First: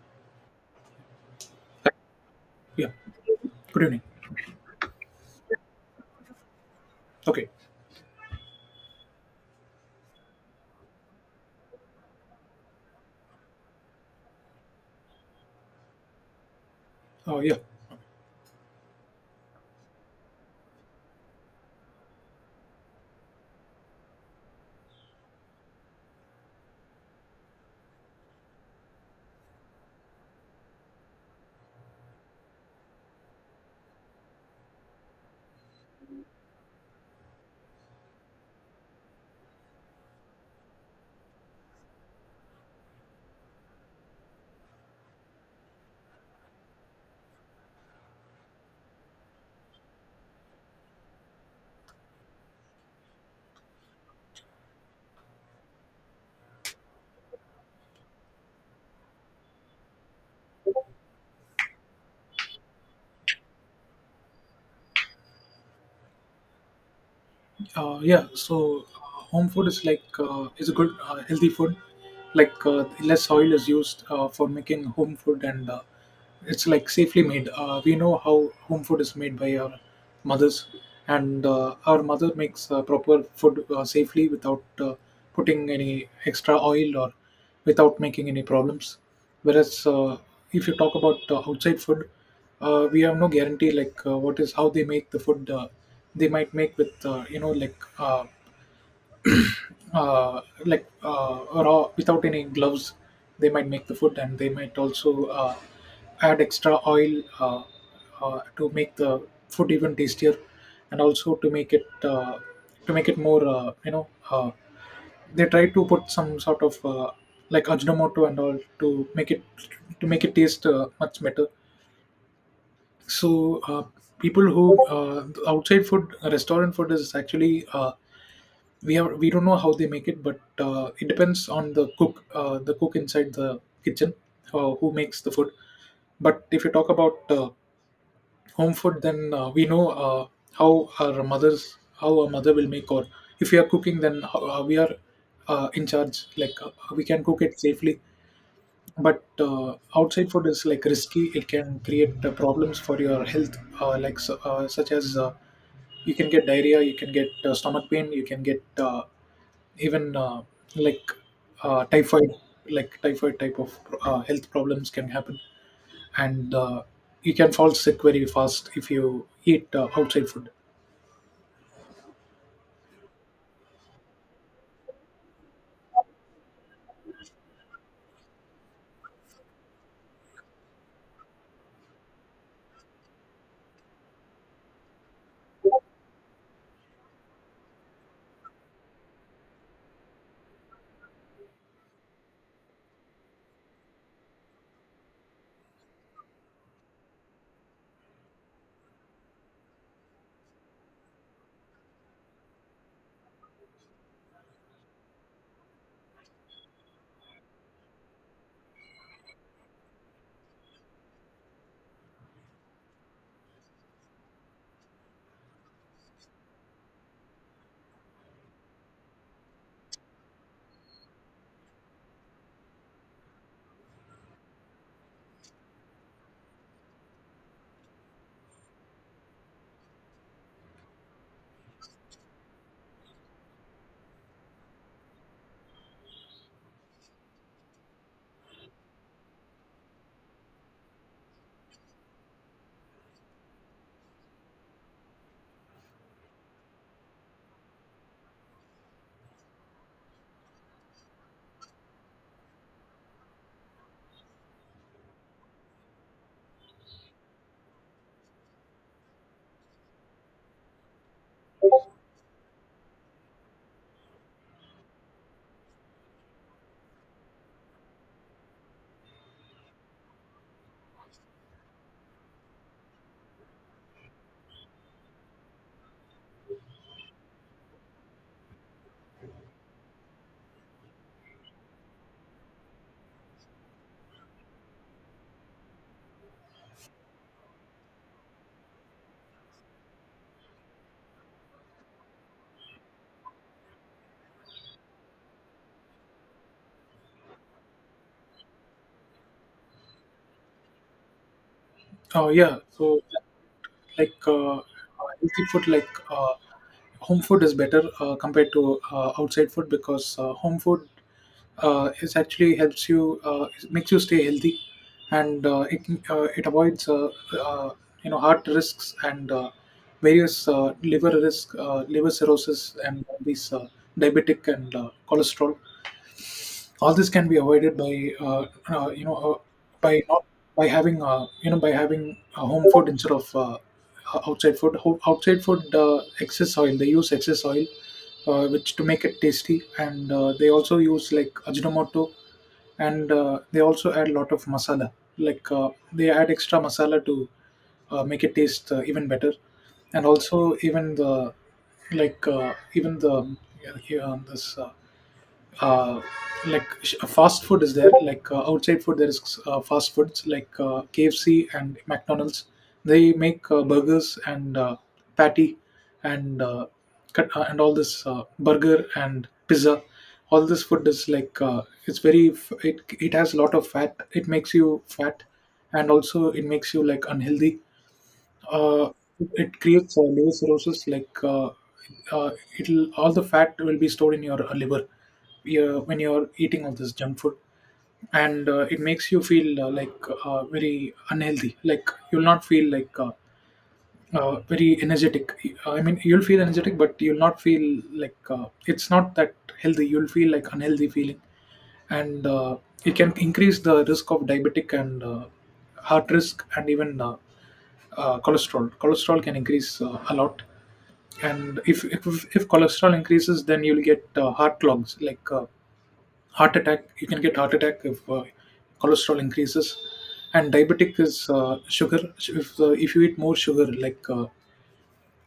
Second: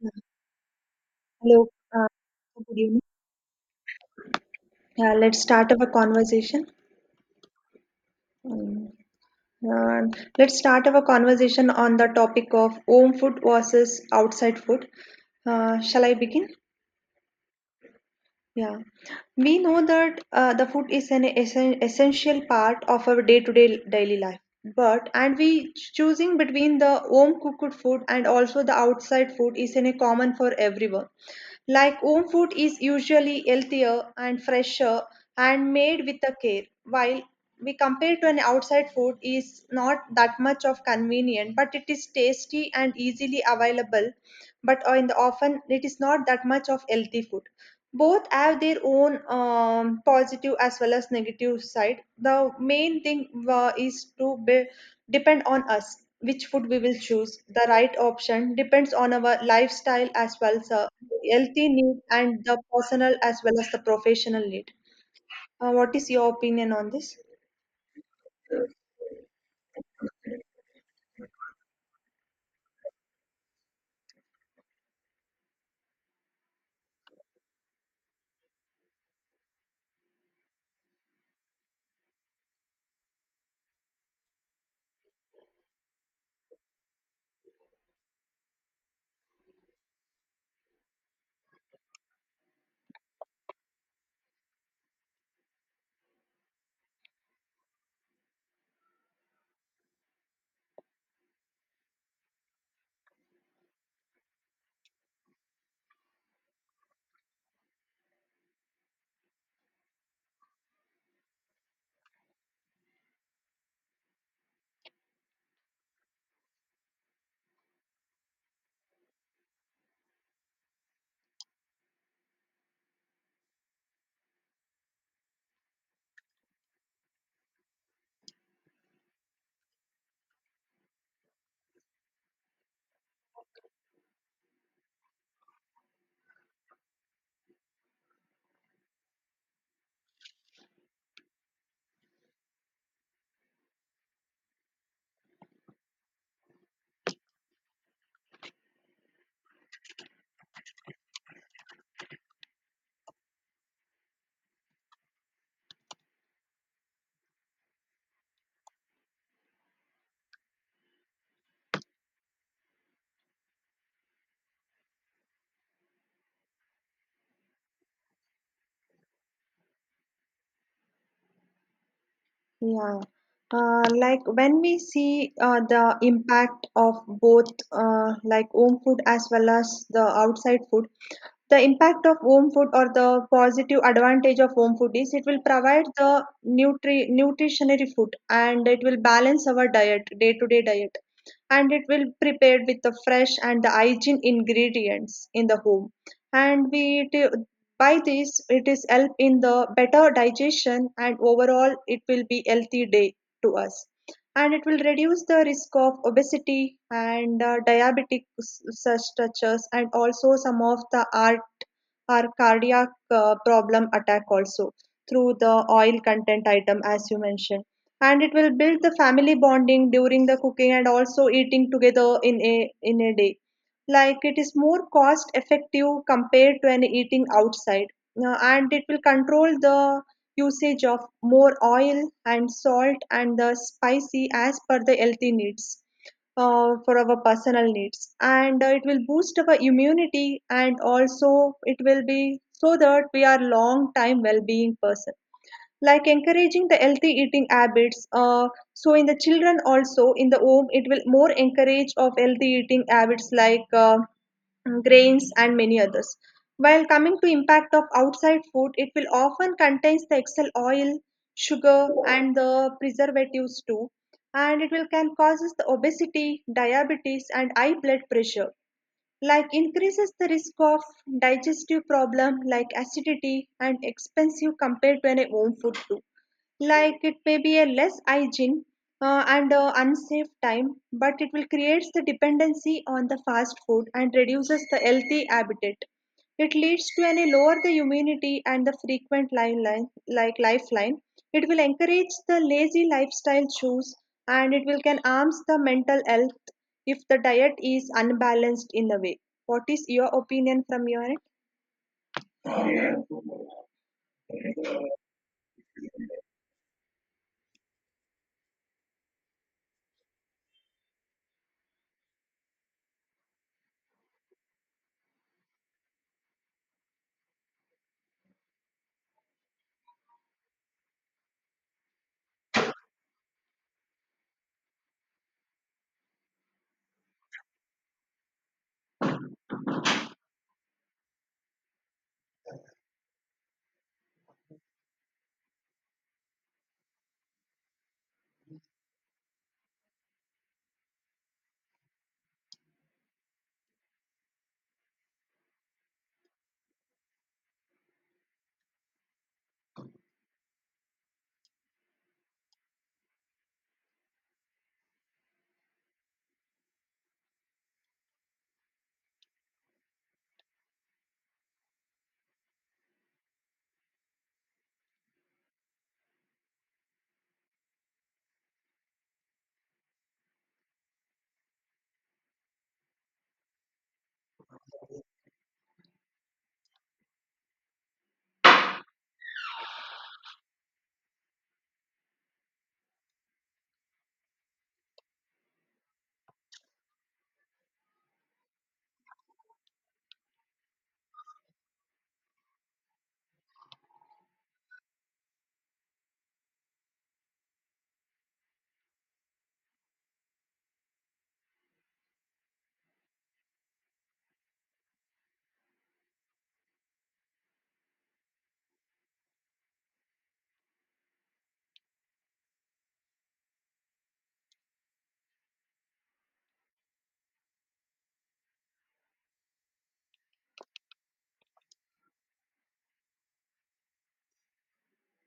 Yeah. Hello. Uh, good Yeah, evening. good evening. Yeah, let's start our conversation. Okay, Um, uh, let's start our conversation on the topic of home food versus outside food. Shall I begin? Yeah, Yeah. We know that the food is an essential part of our day-to-day daily life. But and we choosing between the home cooked food and also the outside food is in a common for everyone. Like home food is usually healthier and fresher and made with a care, while we compare to an outside food is not that much of convenient, but it is tasty and easily available. But in the often it is not that much of healthy food. Both have their own positive as well as negative side. The main thing is to be, depend on us which food we will choose. The right option depends on our lifestyle as well as healthy need and the personal as well as the professional need. Uh, what is your opinion on this? Yeah. So, home food is like is a good healthy food. Like less oil is used for making home food, and it's like safely made. We know how home food is made by our mothers, and our mother makes proper food safely without putting any extra oil or without making any problems. Whereas if you talk about outside food, we have no guarantee, like what is, how they make the food. They might make with like uh, like uh, raw without any gloves, they might make the food, and they might also add extra oil to make the food even tastier, and also to make it more they try to put some sort of like ajinomoto and all to make it taste much better. So people who outside food, restaurant food is actually, we don't know how they make it, but it depends on the cook, the cook inside the kitchen who makes the food. But if you talk about home food, then we know how our mother will make, or if we are cooking, then we are in charge, like we can cook it safely. But outside food is like risky, it can create problems for your health, like such as you can get diarrhea, you can get stomach pain, you can get even like typhoid, like typhoid type of health problems can happen. And you can fall sick very fast if you eat outside food. Yeah. Like when we see the impact of both, like home food as well as the outside food, the impact of home food or the positive advantage of home food is it will provide the nutritionary food and it will balance our diet, day-to-day diet, and it will prepared with the fresh and the hygiene ingredients in the home. And we t- by this it is help in the better digestion and overall it will be healthy day to us, and it will reduce the risk of obesity and diabetic such touches and also some of the heart or cardiac problem attack also through the oil content item, as you mentioned. And it will build the family bonding during the cooking and also eating together in a day. Like it is more cost effective compared to an eating outside. And it will control the usage of more oil and salt and the spicy as per the healthy needs for our personal needs, and it will boost our immunity and also it will be so that we are long time well-being person, like encouraging the healthy eating habits, so in the children also in the home it will more encourage of healthy eating habits like grains and many others. While coming to impact of outside food, it will often contains the excel oil, sugar and the preservatives too, and it will can causes the obesity, diabetes and high blood pressure. Like increases the risk of digestive problem like acidity and expensive compared to an home food too. Like it may be a less hygiene, and unsafe time, but it will creates the dependency on the fast food and reduces the healthy habitat. It leads to any lower the immunity and the frequent line, like lifeline. It will encourage the lazy lifestyle choose, and it will can harms the mental health if the diet is unbalanced in the way. What is your opinion from your end? Oh, yeah, so like healthy food, like home food is better compared to outside food, because home food is actually helps you, makes you stay healthy. And it avoids uh, heart risks and various liver risk, liver cirrhosis, and all these diabetic and cholesterol. All this can be avoided by uh, you know uh, by not by having by having home food instead of outside food. Outside food, excess oil, they use excess oil which to make it tasty. And they also use like ajinomoto, and they also add a lot of masala, like they add extra masala to make it taste even better. And also even the, like even the, yeah, here on this uh, like fast food is there, like outside food there is fast foods like KFC and McDonald's. They make burgers and patty, and cut, and all this burger and pizza. All this food is like it's very it has a lot of fat, it makes you fat, and also it makes you like unhealthy. uh, it creates liver cirrhosis. Like uh, it'll, all the fat will be stored in your liver when you're eating all this junk food, and it makes you feel like very unhealthy. Like you'll not feel like very energetic. I mean, you'll feel energetic, but you'll not feel like it's not that healthy. You'll feel like unhealthy feeling, and it can increase the risk of diabetic and heart risk, and even cholesterol. Cholesterol can increase a lot, and if if cholesterol increases, then you'll get heart clogs, like heart attack. You can get heart attack if cholesterol increases. And diabetic is sugar. If you eat more sugar, like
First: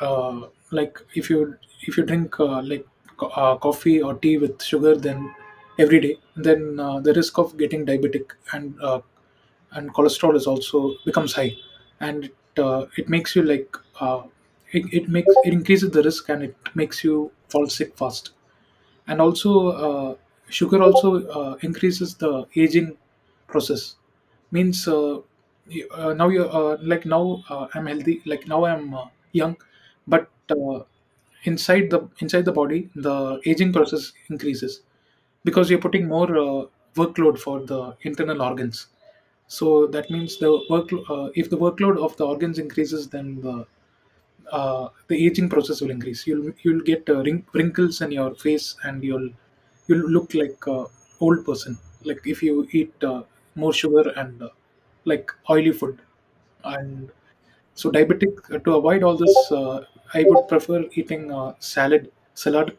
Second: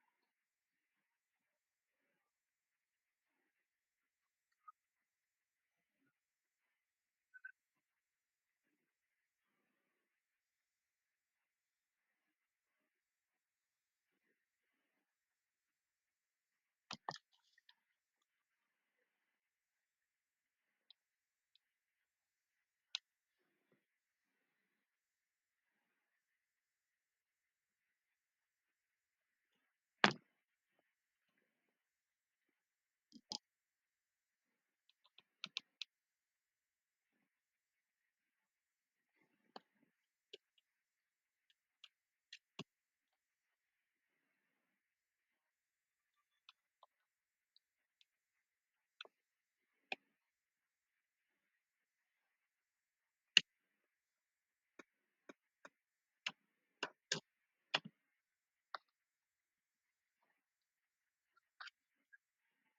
uh, like if you if you drink like coffee or tea with sugar, then every day, then the risk of getting diabetic and cholesterol is also becomes high. And it makes you like it makes it, increases the risk, and it makes you fall sick fast. And also sugar also increases the aging process. Means now you like now I'm healthy, like now I'm young, but inside the body, the aging process increases, because you're putting more workload for the internal organs. So that means the work, if the workload of the organs increases, then the the aging process will increase. You'll get wrinkles in your face, and you'll look like a old person. Like if you eat more sugar and like oily food, and so diabetic, to avoid all this, I would prefer eating salad,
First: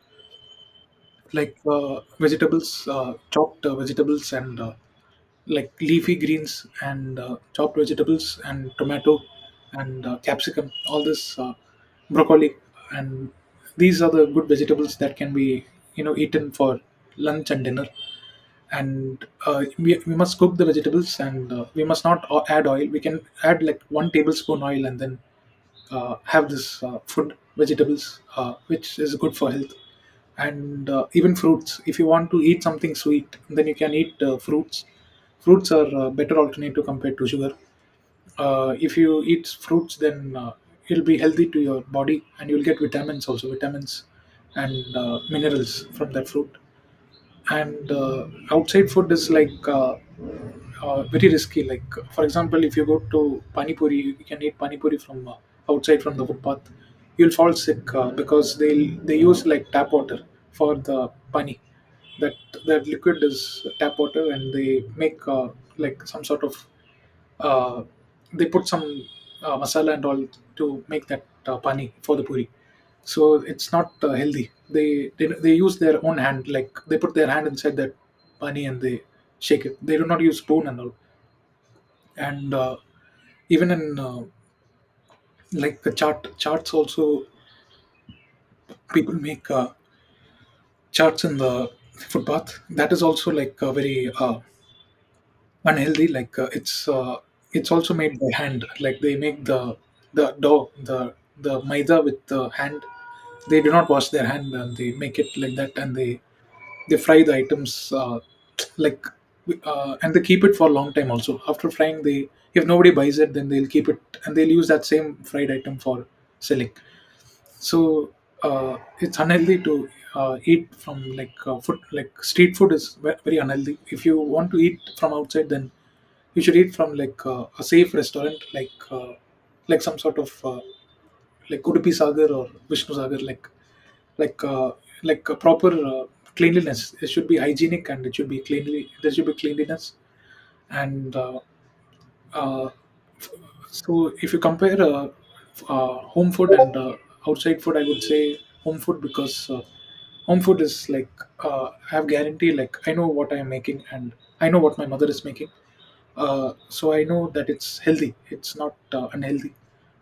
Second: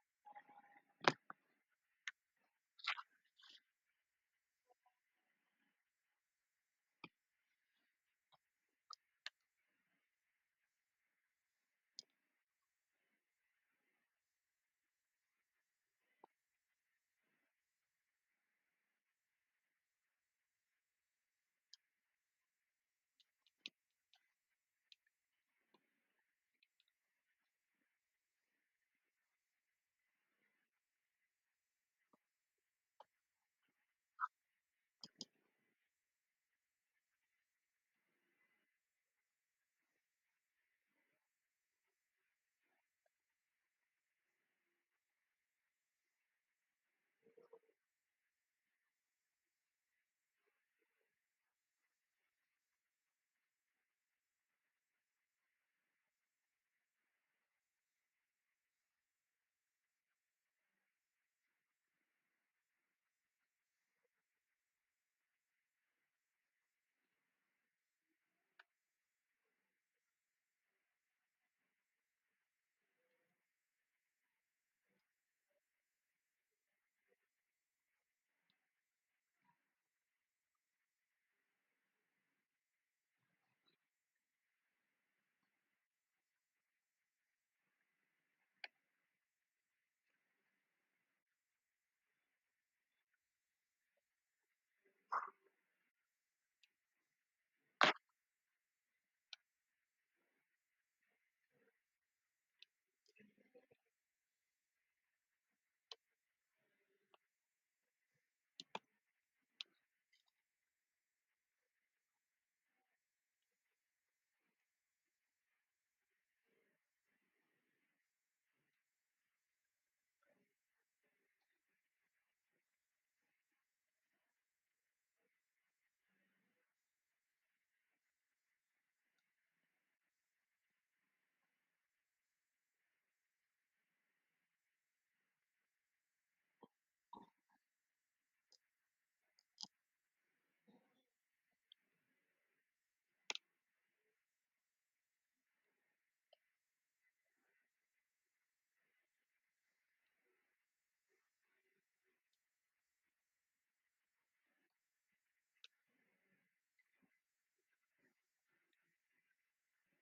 like vegetables, chopped vegetables, and like leafy greens and chopped vegetables and tomato, and capsicum, all this broccoli. And these are the good vegetables that can be eaten for lunch and dinner. And we must cook the vegetables, and we must not add oil, we can add like 1 tablespoon oil, and then have this food, vegetables, which is good for health. And even fruits, if you want to eat something sweet, then you can eat fruits. Fruits are better alternative compared to sugar. If you eat fruits, then it'll be healthy to your body, and you'll get vitamins, also vitamins and minerals from that fruit. And outside food is like very risky, like for example, if you go to pani puri, you can eat pani puri from outside, from the footpath, you'll fall sick because they use like tap water for the pani. That that liquid is tap water, and they make like some sort of uh, they put some masala and all to make that pani for the puri. So it's not healthy. They use their own hand, like they put their hand inside that pani, and they shake it, they do not use spoon and all. And even in like the charts also, people make charts in the footpath. That is also like a very unhealthy, like it's also made by hand, like they make the dough, the maida with the hand. They do not wash their hand, and they make it like that, and they fry the items, like and they keep it for a long time also. After frying, they, if nobody buys it, then they'll keep it, and they'll use that same fried item for selling. So it's unhealthy to eat from like food, like street food is very unhealthy. If you want to eat from outside, then you should eat from like a safe restaurant, like some sort of like Udupi Sagar or Vishnu Sagar, like, like uh, like a proper cleanliness. It should be hygienic, and it should be cleanly. There should be cleanliness. And uh, so if you compare home food and outside food, I would say home food, because home food is like I have guarantee. Like, I know what I am making, and I know what my mother is making. So I know that it's healthy, it's not unhealthy.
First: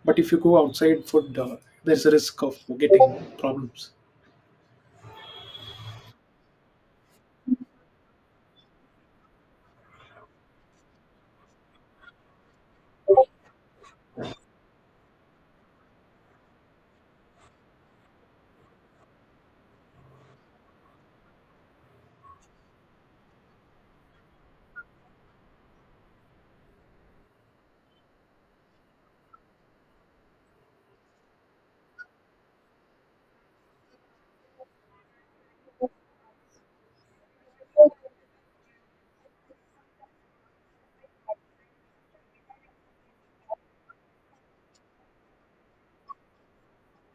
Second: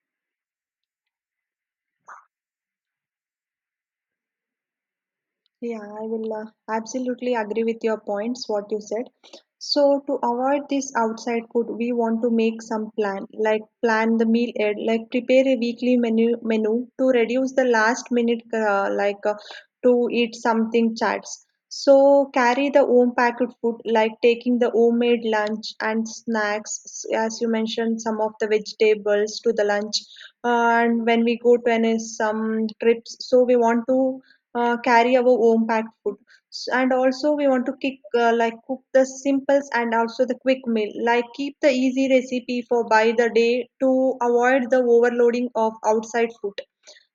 But if you go outside food, there's a risk of getting problems. Yeah, I will absolutely agree with your points, what you said. So to avoid this outside food, we want to make some plan, like plan the meal, ahead, like prepare a weekly menu to reduce the last minute, like to eat something chats. So carry the home packaged food, like taking the homemade lunch and snacks, as you mentioned, some of the vegetables to the lunch. Uh, and when we go to any some trips, so we want to carry our own packed food. And also we want to kick like cook the simples and also the quick meal, like keep the easy recipe for by the day to avoid the overloading of outside food,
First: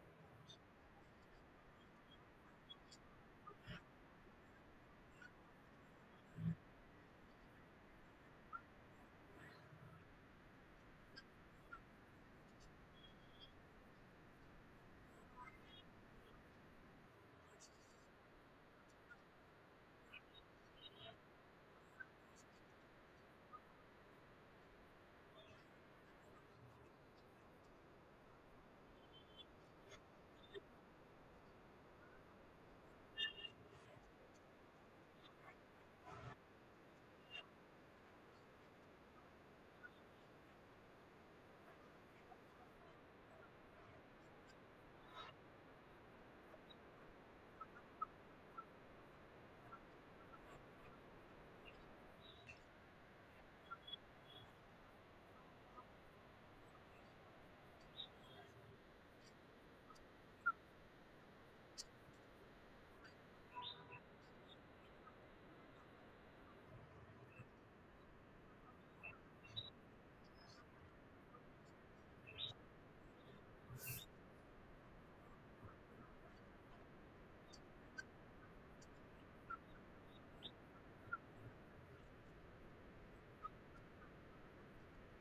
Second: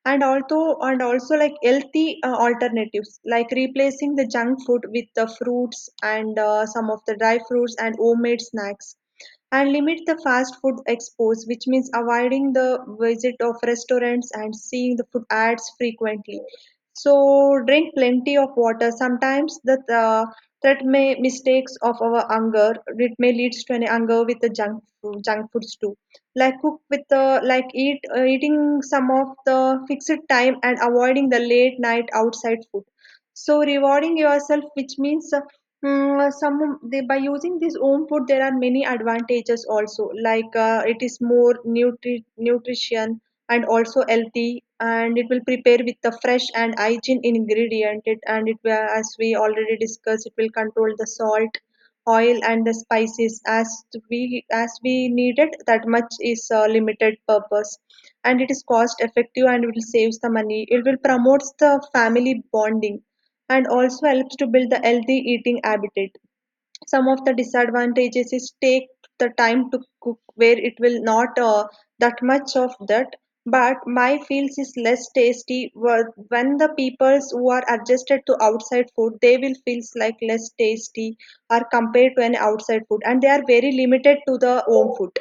and also like healthy alternatives like replacing the junk food with the fruits and some of the dry fruits and homemade snacks, and limit the fast food expose, which means avoiding the visit of restaurants and seeing the food ads frequently. So drink plenty of water. Sometimes the that may mistakes of our hunger. It may leads to an hunger with the junk foods too. Like cook with the like eating some of the fixed time and avoiding the late night outside food. So rewarding yourself, which means some they by using this home food there are many advantages also, like it is more nutrition and also healthy, and it will prepare with the fresh and hygiene ingredient it, and it will as we already discussed it will control the salt, oil and the spices as we needed that much is limited purpose, and it is cost effective and it will saves the money, it will promotes the family bonding and also helps to build the healthy eating habit. Some of the disadvantages is take the time to cook where it will not that much of that, but my feels is less tasty when the peoples who are adjusted to outside food they will feels like less tasty are compared to an outside food and they are very limited to the home food.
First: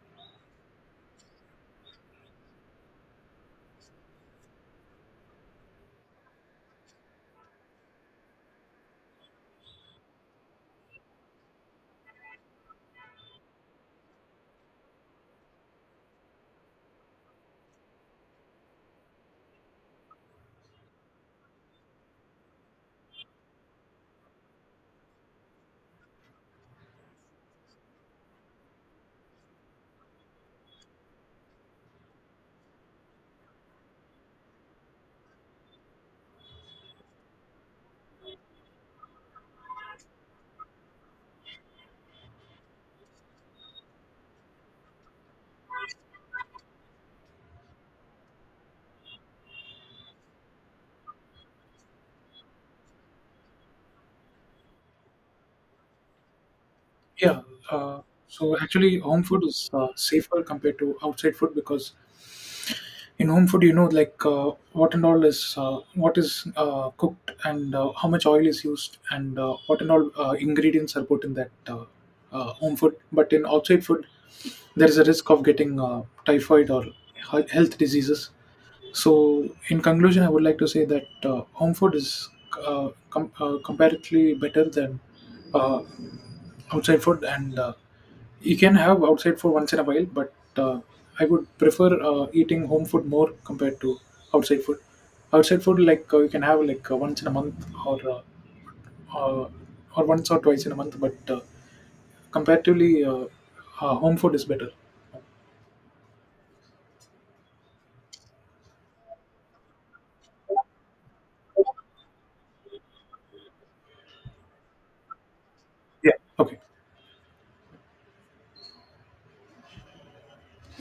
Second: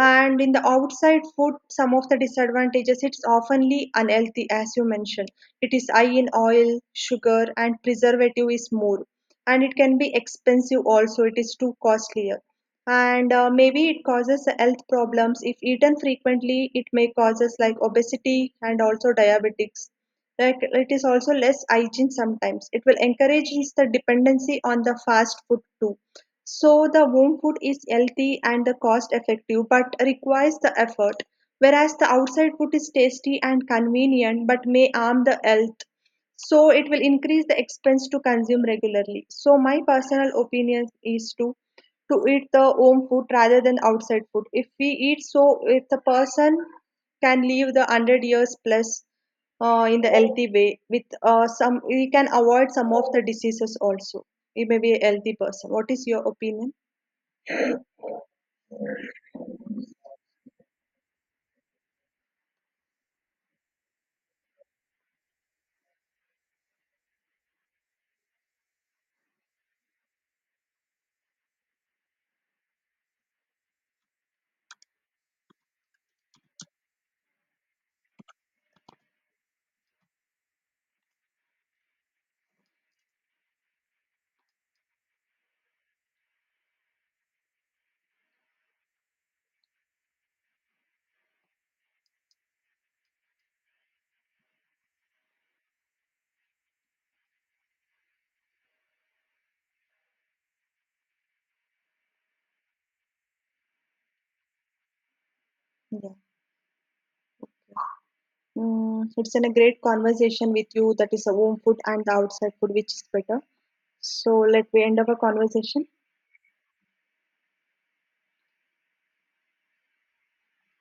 And in the outside food some of the disadvantages, it's oftenly unhealthy as you mentioned, it is high in oil, sugar and preservative is more, and it can be expensive also, it is too costlier, and maybe it causes health problems if eaten frequently. It may causes like obesity and also diabetics, like it is also less hygiene sometimes, it will encourage is the dependency on the fast food too. So the home food is healthy and the cost effective but requires the effort, whereas the outside food is tasty and convenient but may harm the health. So it will increase the expense to consume regularly. So my personal opinion is to eat the home food rather than outside food. If we eat so if the person can live the 100 years plus, in the healthy way with some we can avoid some of the diseases also, we may be a healthy person. What is your opinion? Yeah. Uh, so actually, home food is safer compared to outside food, because in home food, you know, like what and all is, what is cooked, and how much oil is used, and what and all ingredients are put in that home food. But in outside food, there is a risk of getting typhoid or health diseases. So in conclusion, I would like to say that home food is comparatively better than uh, outside food, and you can have outside food once in a while, but I would prefer eating home food more compared to outside food. Outside food, like you can have like once in a month, or uh, uh, or once or twice in a month, but comparatively home food is better. Yeah. Mm, it's been a great conversation with you, that is a home food and the outside food which is better. So let me end our conversation. Yeah, okay.